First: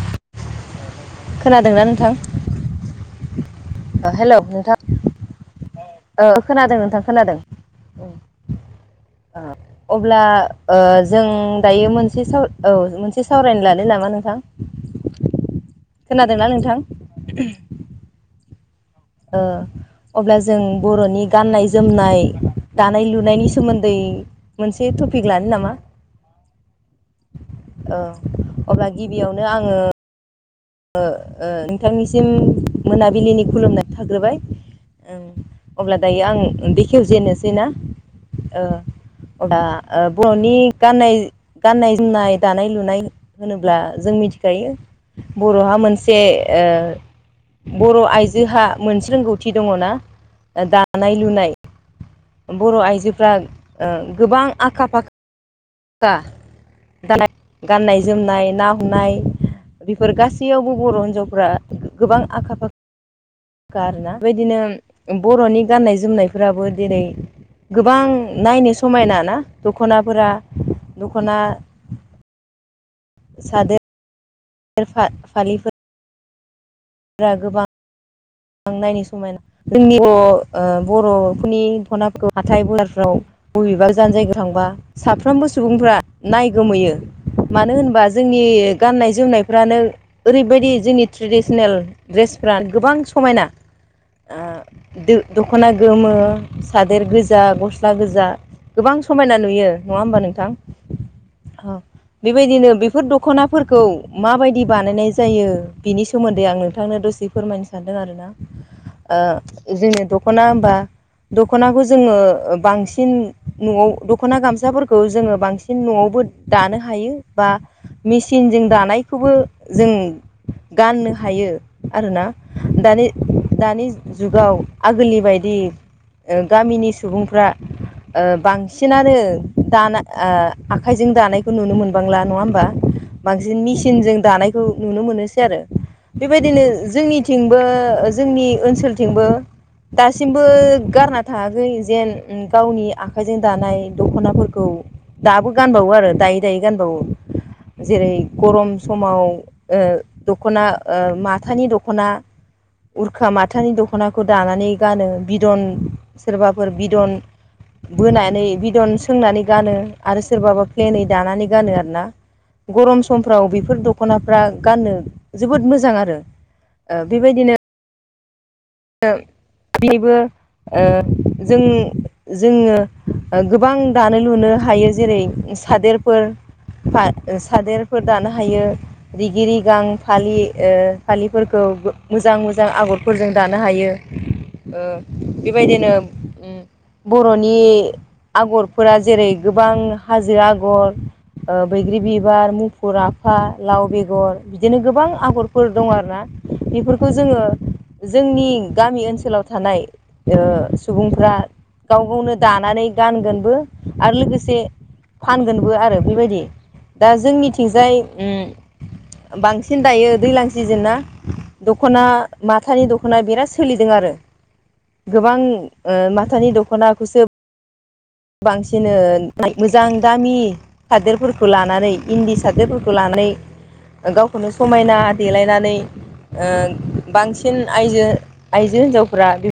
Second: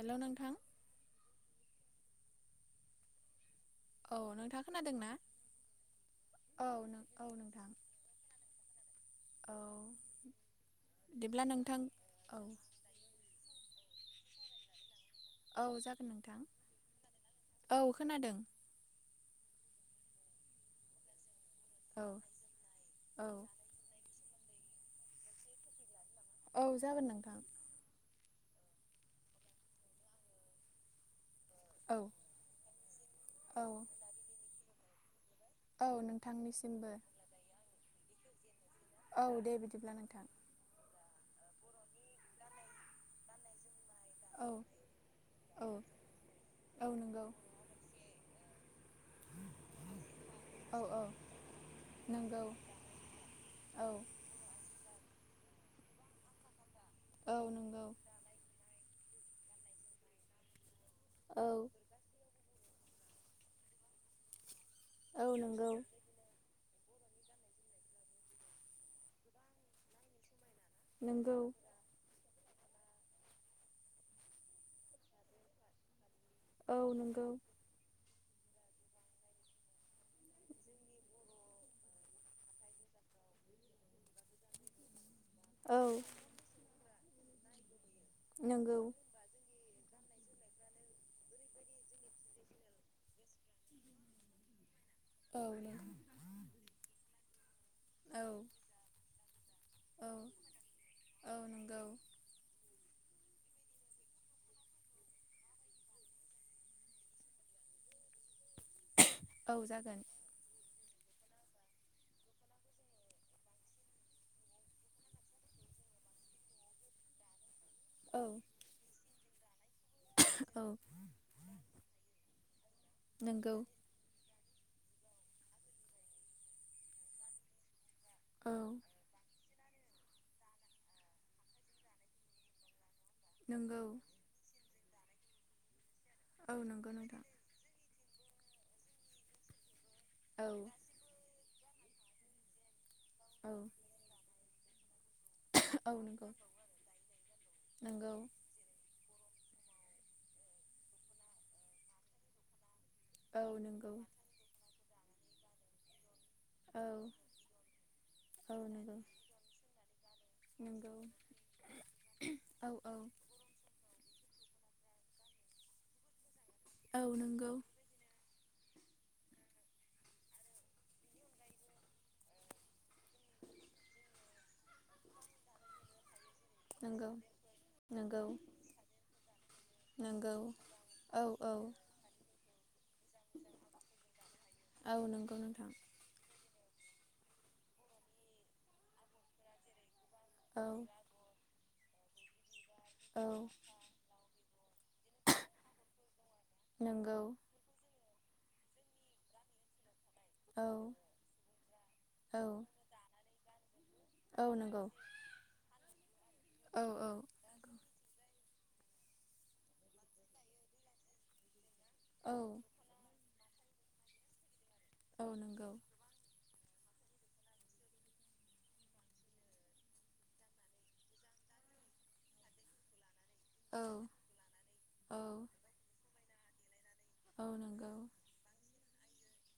हेल' नोंथां खोनादोंना नोंथां ओ औ हेलौ नोंथाङ नोंथां खोनादों न ओ औ खोनादों नोंथां न औ खोनादों नोंथां ओ औ अब्ला जों बिदिब्ला नोंथां दायो मोनसे स औ एसे सावरायनो लालै नामा नोंथां औ जागोन। खोनादोंना नोंथां औ खोनादों अब्ला जों बर'नि गाननाय औ जोमनाय दानाय औ लुनायनि सोमोन्दै मोनसे टपिक लानो नामा? औ जागोन नोंथां औ अब्ला गिबियावनो आङो औ नोंथांनिसिम मोनाबिलिनि औ खुलुमनाय थाग्रोबायओ। औ अब्ला दायो आं नोंथांनिसिमबो बेखेवजेनोसै ना ओ। औ दे अबा बिदिब्ला नोंथां बनि गाननाय गाननाय जोमनाय दानाय लुनाय होनोब्ला जों औ मिथिखायो। औ बर'हा मोनसे औ नंगौ बर' आइजोहा मोनसे रोंगौथि दङना ओ औ औ दानाय लुनाय नंगौ बर' आइजोफ्रा औ ओ गोबां आखा फाख खा दानाय औ नंगौ गाननाय जोमनाय ना हमनाय बेफोर गासैयावबो बर' औ हिन्जावफ्रा गोबां आखा फाखा फाखा आरोना बेदिनो औ बर'नि नंगौ गाननाय जोमनाय फोराबो दिनै गोबां नायनो समायना ना दख'नाफोरा नंगौ दखना सादो दोर फा-फालिफोर औ नंगौ बां नायनो समायना जोंनि ब ओ बर'फोरनि थनाफोरखौ हाथाय बाजारफ्राव बबेबा गोजान जायगायाव थांबा साफ्रोमबो औ सुबुंफ्रा नाय गोमोयो मानो होनबा जोंनि नंगौ गाननाय जोमनायफ्रानो ओरैबायदि जोंनि ट्रेडिसनेल ड्रेसफ्रा गोबां समायना ओ दो औ दख'ना नोंथां गोमो, सादेर गोजा गस गस्ला औ गोजा गोबां समायना नुयो नङा औ होमबा नोंथां औ बेबायदिनो बे बेफोर दख'नाफोरखौ माबायदि बानायनाय जायो बिनि सोमोन्दै आं नोंथांनो दसे फोरमायनो सानदों आरोना औ ओ जागोन जोंनि दख'ना होमबा दख'नाखौ जोङो ओ बांसिन न'आव दख'ना गामसाफोरखौ जोङो बां सिन न'आवबो दानो हायो बा औ मेसिनजों दानायखौबो जों औ गाननो हायो आरोना दानि नंगौ दानि जुगाव आगोलनि बायदि ओ गामिनि सुबुंफ्रा ओ औ बांसिनानो दाना ओ आखायजों दानायखौ नुनो मोनबांला नङा होमबा बांसिन नंगौ मिसिनजों दानाय खौ नुनो मोनोसै आरो औ बेबायदिनो नंगौ जोंनि नोंथां थिंबो जोंनि ओनसोलथिंबो दासिमबो औ गारना थाङाखै जेन उम गावनि आखाइजों औ दानाय दख'नाफोरखौ दाबो औ गानबावो आरो नंगौ दायै दायै गानबावो जेरै नंगौ गरम समाव ओ दख'ना ओ माथानि दख'ना उरखा औ माथानि नंगौ दख'नाखौ दानानै गानो बिदन सोरबाफोर औ बिदन बोनानै औ बिदन नंगौ सोंनानै गानो आरो सोरबाबा नंगौ प्लेनै दानानै गानो आरोना औ औ गरम समफ्राव बेफोर दख'नाफ्रा गाननो जोबोद मोजां आरो ओ औ नंगौ ओ बेबो ओ जों जोङो ओ गोबां दानो लुनो हायो जेरै सादेरफोर नंगौ सादेरफोर नंगौ दानो हायो रिगि रिगां नंगौ फालि ओ औ औ फालिफोरखौ मोजां मोजां आगरफोरजों दानो हायो ओ औ नंगौ नोंथां बेबायदिनो उम बर'नि आगरफोरा जेरै गोबां हाजो औ आगर ओ बैग्रि बिबार, मुफुर औ आफा, लाव बेगर बिदिनो गोबां आगरफोर दं आरोना बेफोरखौ नंगौ जोङो जोंनि गामि ओनसोलाव थानाय औ ओ सुबुंफ्रा गाव गावनो औ दानानै गानगोनबो आरो औ लोगोसे नंगौ फानगोनबो आरो बेबायदि औ दा औ जोंनिथिंजाय उम बांसिन दायो दैज्लां सिजोन ना दख'ना औ मा दख'ना बिराद सोलिदों आरो औ गोबां नंगौ ओ माथानि दख'नाखौसो बांसिन ओ मोजां दामि सादोरफोरखौ लानानै इन्दी सादोरफोरखौ औ लानानै गावखौनो समायना औ देलायनानै ओ औ बांसिन नंगौ आइजो आइजो हिनजावफ्रा बि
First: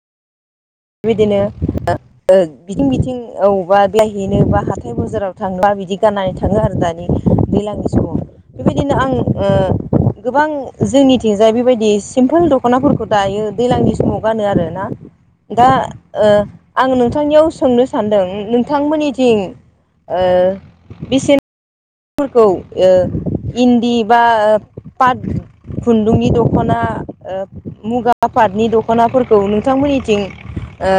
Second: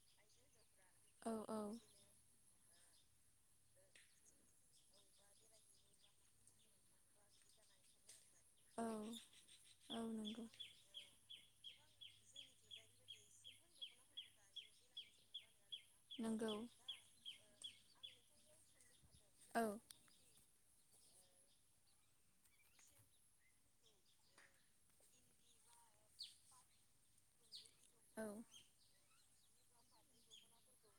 औ बिदिनो औ [inaudible] बिथिं बिथिं अबावबा बेरायहैनो बा हाथाय बाजाराव थाङा बिदि गाननानै था दैज्लांनि समाव औ बेबायदिनो आं औ ओ नंगौ गोबां। जोंनिथिंजाय बेबायदि सिमपोल दख'नाफोरखौ दायो दैज्लांनि समाव गानो आरो ना। दा ओ नंगौ आं नोंथांनियाव सोंनो सानदों नोंथांमोननिथिं औ ओ बिसि फोरखौ ओ इन्दि बा आ पाट खुन्दुंनि दख'ना ओ मुगा औ पाटनि द दख'नाफोरखौ नोंथांमोननिथिं ओ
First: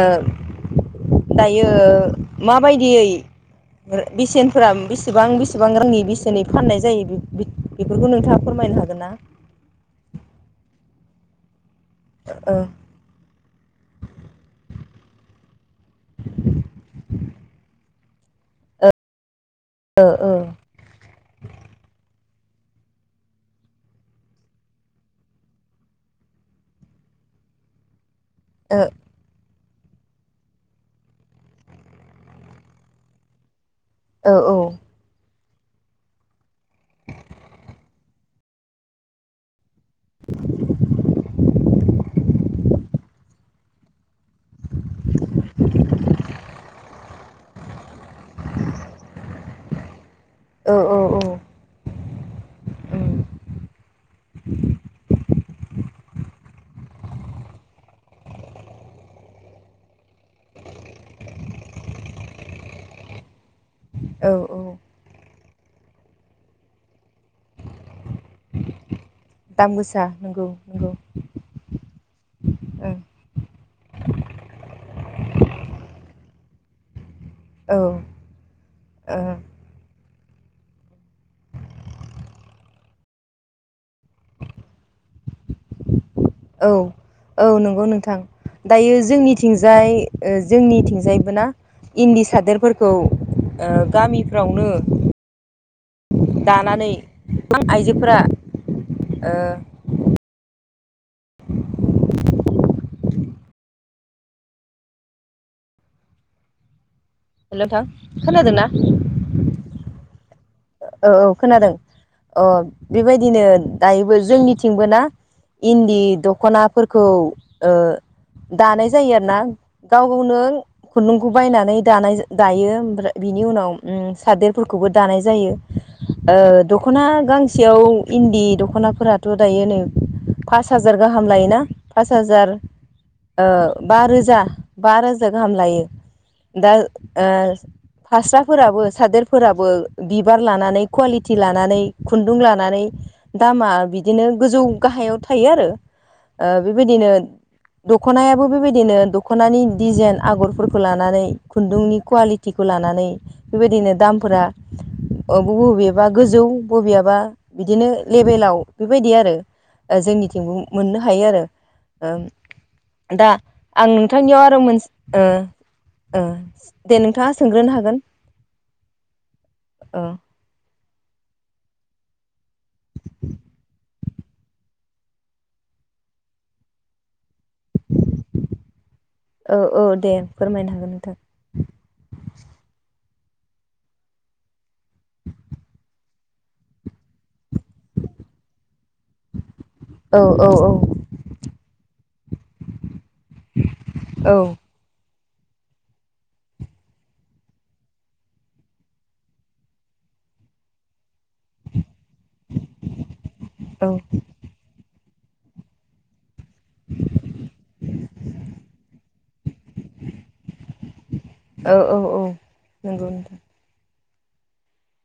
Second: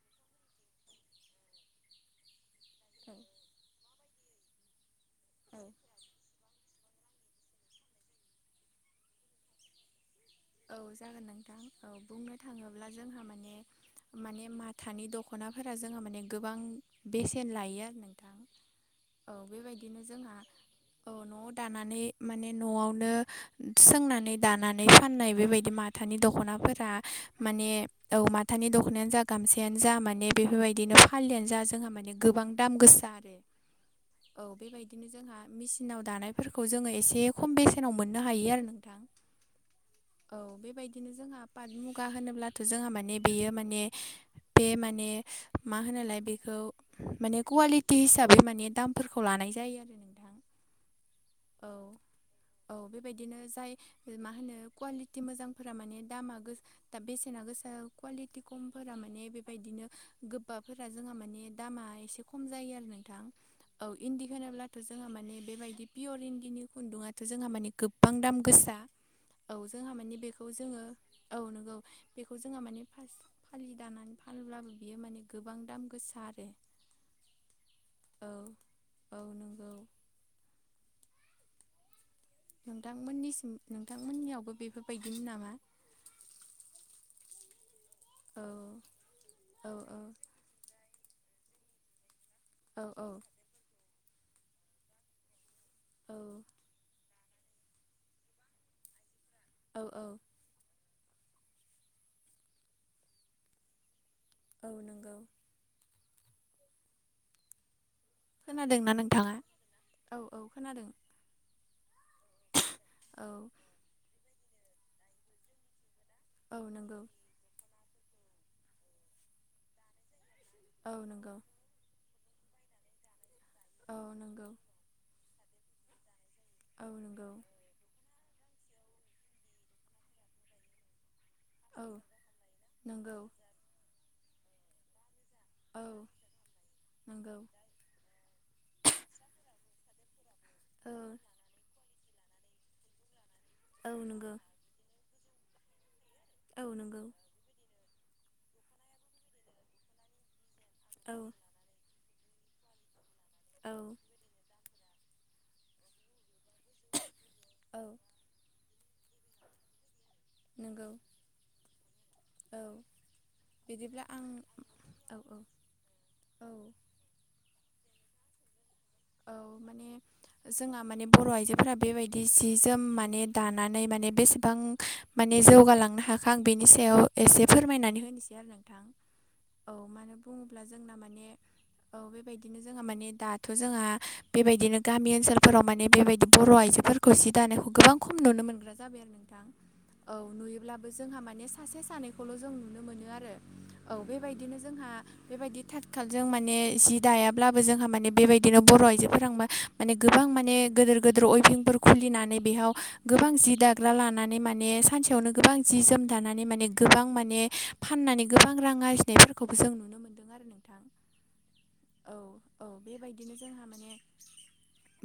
दायो माबायदियै औ बेसेनफोरा बेसेबां बेसेबां औ रांनि बेसेनै फाननाय जायो बेफोरखौ नोंथाङा फोरमायनो हागोन ना? औ जागोन नोंथां औ बुंनो ओ थाङोब्ला जोंहा माने माने मा थानि दख'नाफोरा जोंहा माने गोबां बेसेन लायो आरो नोंथां। औ बेबायदिनो जोंहा औ न'आव दानानै माने न'आवनो सोंनानै दानानै फाननाय बेबायदि माथानि दख'नाफोरा माने औ माथानि दख'नायानो जा गामसायानो जा माने बेफोरबायदिनो फालिआानो जा जोंहा माने गोबां दाम गोसा आरो। ओ औ बेबायदि बिदिनो जोंहा मचिनाव दानायफोरखौ जोङो एसे खम बेसेनाव मोननो हायो आरो नोंथां। औ बेबायदिनो जोंहा पाट मुगा होनोब्लाथ' जोंहा माने। बेयो माने बे माने मा होनालाय बेखौ माने कुवालिटि हिसाबै माने दामफोरखौ लानाय जायो। औ औ औ। औ औ बेबायदिनो जाय मा होनो कुवालि बि मोजांफोरा माने दामा गो दा बेसेना गोसा कुवालिटि खमफोरा माने बेबायदिनो गोबाफोरा जोंहा माने दामा एसे खम जायो आरो नोंथां। औ इन्दि होनोब्लाथ' जोंहा माने बेबायदि पियर इन्दिनि खुन्दुङाथ' जोंहा माने गोबां दाम गोसा। औ दाम जोंहा गोसा मानिे बेखौ नंगौ जोङो नंगौ औ नंगौ बेखौ जोंहा माने ओं फालि दानानै फानोलाबो बियो माने गोबां दाम गोसा आरो। औ ओ औ औ नंगौ। नोंथांमोननिसिम नोंथांमोननियावबो बेफोरबायदिनो नामा? औ औ नंगौ नोंथां। औ दायो औ जोंनिथिंजाय ओ जोंनिथिंजायबो ना इन्दि औ सादोरफोरखौ ओ गामिफ्रावनो औ दानानै गोबां आइजोफोरा ओ औ औ। [inaudible] औ नंगौ। हेल' नोंथां खोनादोंना? औ औ खोनादों। औ औ खोनादों अ औ बेबायदिनो दायोबो जोंनिथिंबो ना इन्दि औ नंगौ दख'नाफोरखौ ओ दानाय जायो आरोना। गाव गावनो औ खुन्दुंखौ नंगौ बायनानै दानाय जा दायो ओमफ्राय बिनि उनाव औ उम नंगौ सादेरफोरखौबो दानाय जायो। ओ औ दख'ना गांसे नंगौ गांसेयाव इन्दि दख'नाफोराथ' दायो नै फास हाजार गाहाम लायो। ना औ पास हाजार नंगौ ओ बा रोजा। बा रोजा गाहाम लायो औ दा नंगौ ओ फास्राफोराबो सादेरफोराबो बिबार लानानै औ कुवालिटि लानानै खुन्दुं लानानै दामा औ बिदिनो नंगौ गोजौ गाहायाव थायो आरो। औ नंगौ बेबायदिनो दख'नायाबो बेबायदिनो दख'नानि डिजाइन आगरफोर औ लानानै खुन्दुंनि कुवालिटिखौ लानानै बेबायदिनो औ दामफोरा अ बबेबा गोजौ बबेयबा औ बिदिनो लेबेलाव बेबायदि आरो जोंनिथिंबो नंगौ मोननो हायो आरो। ओ औ दा आं नोंथांनियाव आरो औ मोनसे ओ औ ओ औ दे नोंथाङा सोंग्रोनो हागोन औ ओ माने जोंहा माने बर' आइजोफोरा बेबाय दि सि जोम माने दानानै माने बेसेन गोबां माने जौगालांनो हाखा आं बेनि सायाव एसे फोरमायनानै होनोसै आरो नोंथां। औ औ मानो दे बुङोब्ला फोरमायनो हागोन जोंना नोंथां। माने औ बेबायदिनो जोंङो माने दाथ' जोंहा बेबायदिनो गामि ओनसोलफोराव माने बेबायदि बर' आइजोफोरखौ जि दानायखौ गोबां खम नुनो मोनग्रा जाबाय आरो नोंथां। औ नुयोब्लाबो जोंहा माने सासे सानैखौल' जों नुनो मोनो आरो औ बेबायदिनो जोंहा बेबायदि थाथ खालजों माने जि दायाब्लाबो जोंहा माने बेबाय बिदिनो बर' आइजोफोरा माने गोबां माने गेदोर गेदोर अइफिंफोर खुलिना बेयावबां दाग्रा लानानै माने सानसेयावनो गोबां जोम दानानै माने गोबां माने फाननानै गोबां रां आरजिनायफोरखौबो जों नुनो मोन्दों आरो नोंथां। औ औ औ नोंगौ। जोंहा माने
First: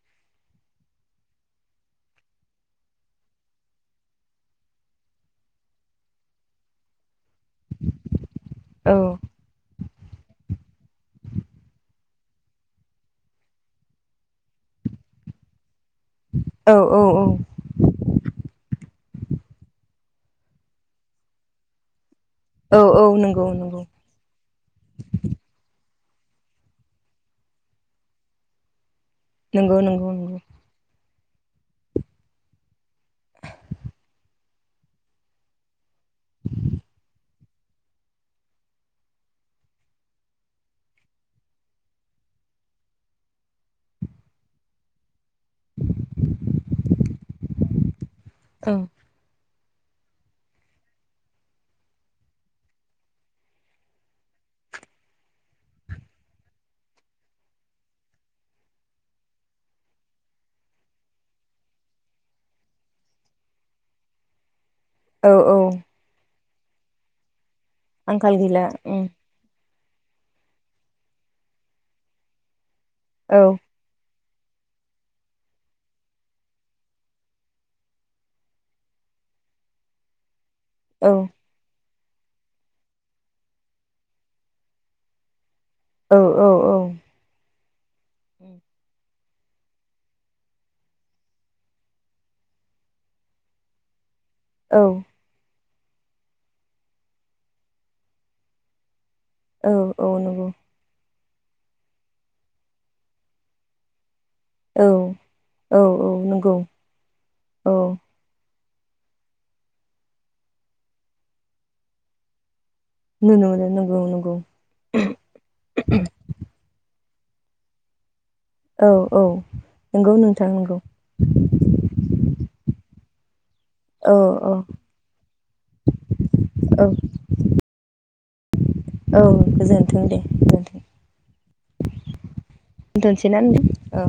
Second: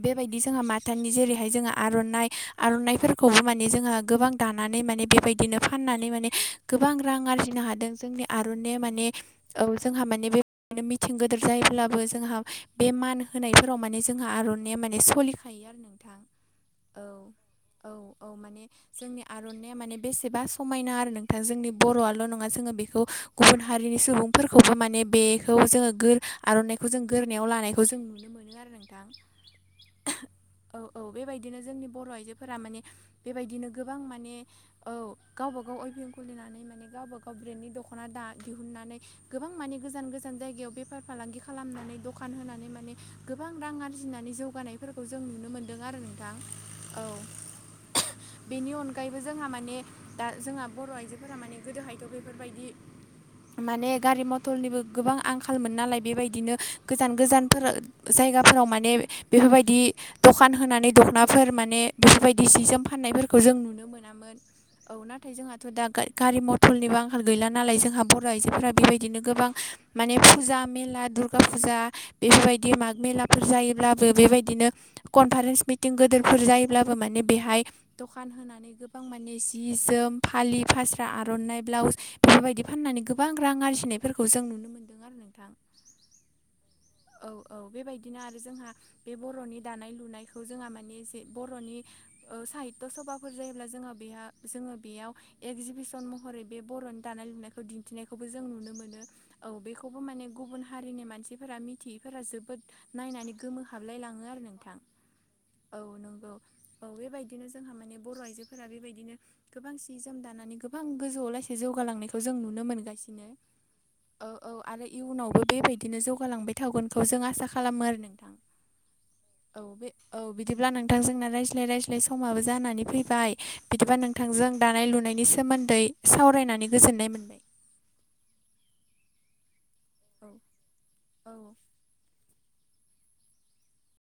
बेबायदि जोंहा माथानि जेरैहाय जोङो आर'नाइ आर'नाइफोरखौबो माने जोंहा गोबां दानानै माने बेबायदिनो फाननानै माने गोबां रां आरजि नो हादों जोंनि आर'नाया औ माने औ जोंहा माने बेदिनो मिथिं गोदोर जायोब्लाबो जोंहा बे मान होनायफोराव माने जोंहा आर'नानायइया माने सोलिखायो आरो नों थां औ औ औ माने जोंनि आर'नाइया माने बेसेबा समायना आरो नों जोंनि बर'आल' नङा जोङो बेखौ नंगौ गुबुन नंगौ हारिनि सुबुं फोरखौबो माने बेखौ जोङो गोर- आर'नाइखौ जों गोरनायाव लानायखौ जों नुनो मोनो आरो नोंथां। नंगौ नंगौ नंगौ औ औ बेबायदिनो जोंनि बर' आइजोफोरा माने बेबायदिनो गोबां माने औ गावबा गाव अइभिं गुलिनानै माने गावबा गाव ब्रेन्डनि दखना दा-दिहुननानै गोबां माने गोजान गोजान जायगायाव बेफार फालांगि खालामनानै दं। दखान होनानै माने गोबां रां आरजिनानै जौगानाय फोरखौ जों नुनो मोनदों आरो नोंथां औ। बेनि औ अनगायैबो जोंहा माने दा जोंहा बर' आइजोफोरा माने गोदोहायथ' बेफोरबायदि। माने गारि मथरनिबो गोबां आंखालमोन नालाय बेबायदिनो गोजान गोजानफोर जायगाफोराव माने बेफोरबायदि दखान होनानै दख'नाफोर माने बेफोरबायदि जि जोम फाननायफोरखौ जों नुनो मोनामोन। औ नाथाय जोंहाथ' दा गारि मथरनिबो आंखाल गैला नालाय जों हा बर' आंखाल गैला आइजोफोरा उम बेबायदिनो गोबां माने फुजा मेला दुर्गा फुजा बेफोरबायदि दि माग-मेलाफोर औ जायोब्लाबो बेबायदिनो। कनफारेन्स मिटिं गोदोरफोर जायोब्लाबो माने बेहाय दखान होनानै। गोबां माने जि जोम फालि फास्रा औ आर'नाइ ब्लाउस बेफोरबायदि फाननानै गोबां रां आरजिनायफोरखौ जों नुनो मोन्दों आरो नोंथां। औ औ औ औ औ बेबायदिनो आरो जोंहा बे बर'नि दानाय लुनायखौ जोंहा माने जे बर'नि साहित्य सभाफोर जायोब्ला जोंहा बेहा जोङो औ बेयाव एकजिबिसन महरै बे बर'नि दानाय लुनायखौ दिन्थिनायखौबो जों नुनो मोनो। औ बेखौबो औ माने नंगौ गुबुन हारिनि मानसिफोरा मिथियैफोरा जोबोद नायनानै गोमो हाबलाय लाङो आरो नों थां। औ औ नंगौ औ बेबायदिनो जों औ माने बर' आयजो फोरा बेबायदिनो गोबां सि जोम दानानै गोबां गोजौआव लास जौगालांनायखौ जों नुनो मोनगासिनो। बिदिनो नुनो मोनो नंगौ औ नंगौ औ आरो इयुनावबो बेबायदिनो जौगालांबाय। थावगोनखौ जों आसा खालामो आरो नोंथां। औ बे नंगौ औ नोंथां बिदिब्ला नंगौ नोंथां जोंना रायज्लाय रायज्लाय समाबो जानानै फैबाय। बिदिबा औ नोंथांजों औ दानाय लुनायनि सोमोन्दै सावरायनानै औ गोजोननाय मोनबाय। औ गोजोनथों दे औ गोजोनथों। औ दोनथसै ना औ।